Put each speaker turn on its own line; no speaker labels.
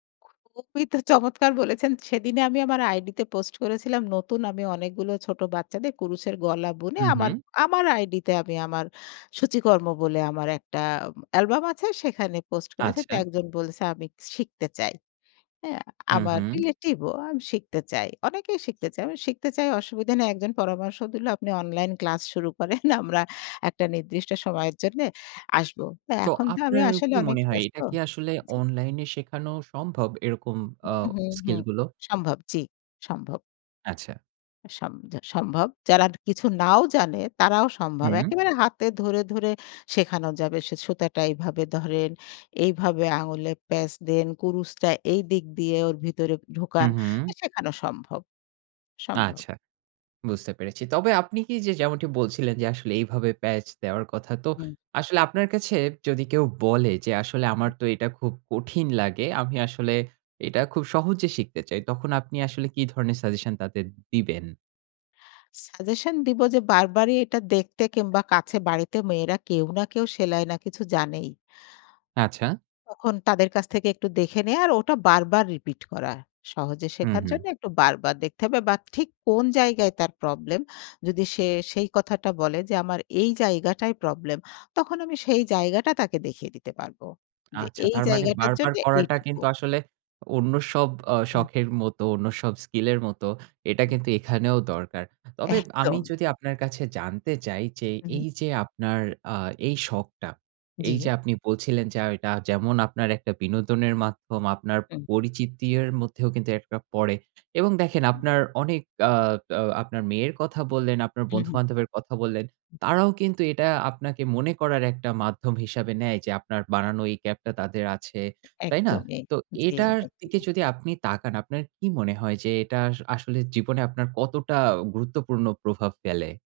খু খুবই তো চমৎকার বলেছেন। সেদিনই আমি আমার আইডিতে পোস্ট করেছিলাম। নতুন আমি অনেকগুলো ছোট বাচ্চাদের কুরুশের গলা বুনে
হু,
আমার
হু।
আমার আইডিতে আমি আমার সূচিকর্ম বলে আমার একটা অ্যালবাম আছে। সেখানে পোস্ট করেছে। তা
আচ্ছা।
একজন বলছে আমি শিখতে চাই। হ্যাঁ?
হু,
আমার
হু।
রিলেটিভ ও আমি শিখতে চাই। অনেকেই শিখতে চায়। আমি শিখতে চাই অসুবিধা নেই। একজন পরামর্শ দিল "আপনি অনলাইন ক্লাস শুরু করেন। আমরা একটা নির্দিষ্ট সময়ের জন্যে আসব।"
তো
এখন তো আমি
আপনার
আসলে
কি
অনেক
মনে হয়?
ব্যস্ত
এটা কি আসলে
জি।
অনলাইন শেখানো সম্ভব এরকম আ
হু, হু, হু।
স্কিল গুলো?
সম্ভব জি, সম্ভব।
আচ্ছা।
সম সম্ভব। যারা কিছু নাও জানে তারাও সম্ভব।
হুম।
একেবারে হাতে ধরে, ধরে শেখানো যাবে। সে সুতাটা এভাবে ধরেন, এইভাবে আঙুলে প্যাঁচ দেন, কুরুশটা এইদিক দিয়ে ওর ভিতরে
হু,
ঢোকান।
হু।
শেখানো সম্ভব, সম্ভব।
আচ্ছা, বুঝতে পেরেছি। তবে আপনি কি যে যেমনটি বলছিলেন যে আসলে এইভাবে প্যাচ দেওয়ার কথা, তো
হুম।
আসলে আপনার কাছে যদি কেউ বলে যে আসলে
হু, হুম।
"আমার তো এটা খুব কঠিন লাগে। আমি আসলে এটা খুব সহজে শিখতে চাই।" তখন আপনি আসলে কি ধরনের সাজেশন তাদের দিবেন?
সাজেশন দিব যে বারবারই এটা দেখতে কিংবা কাছে বাড়িতে মেয়েরা কেউ না কেউ সেলাই না কিছু জানেই।
আচ্ছা।
তখন তাদের কাছ থেকে একটু দেখে নেয়া আর ওটা বারবার রিপিট করা। সহজে
হু,
শেখার
হু।
জন্য একটু বারবার দেখতে হবে, বা ঠিক কোন জায়গায় তার প্রবলেম যদি সে সেই কথাটা বলে যে আমার এই জায়গাটাই প্রবলেম, তখন আমি সেই জায়গাটা তাকে দেখিয়ে দিতে পারব। যে
আচ্ছা।
এই
তার মানে
জায়গাটার
বারবার
জন্য
করাটা
এইটুকু।
কিন্তু আসলে অন্য সব অ
হুম।
শখের মতো অন্য সব স্কিল এর মত এটা
হুম।
কিন্তু এখানেও দরকার। তবে আমি
একদম।
যদি আপনার কাছে জানতে চাই যে,
উহু।
এই যে আপনার আ এই শখটা। এই যে
জি।
আপনি বলছিলেন, যে এটা যেমন আপনার একটা বিনোদনের মাধ্যম, আপনার
হুম।
পরিচিতির মধ্যেও কিন্তু একটা পড়ে এবং দেখেন
হুম।
আপনার অনেক আ আ আপনার মেয়ের কথা বললেন, আপনার
হু, হু।
বন্ধুবান্ধবের কথা বললেন,
হুম।
তারাও কিন্তু এটা আপনাকে মনে করার একটা মাধ্যম হিসাবে নেয়। যে আপনার বানানো এই ক্যাপ টা তাদের আছে। তাই না?
একদমই
তো
জি,
এটার দিকে
একদমই।
যদি আপনি তাকান আপনার কি মনে হয়? যে এটা আ আসলে জীবনে আপনার কতটা গুরুত্বপূর্ণ প্রভাব ফেলে?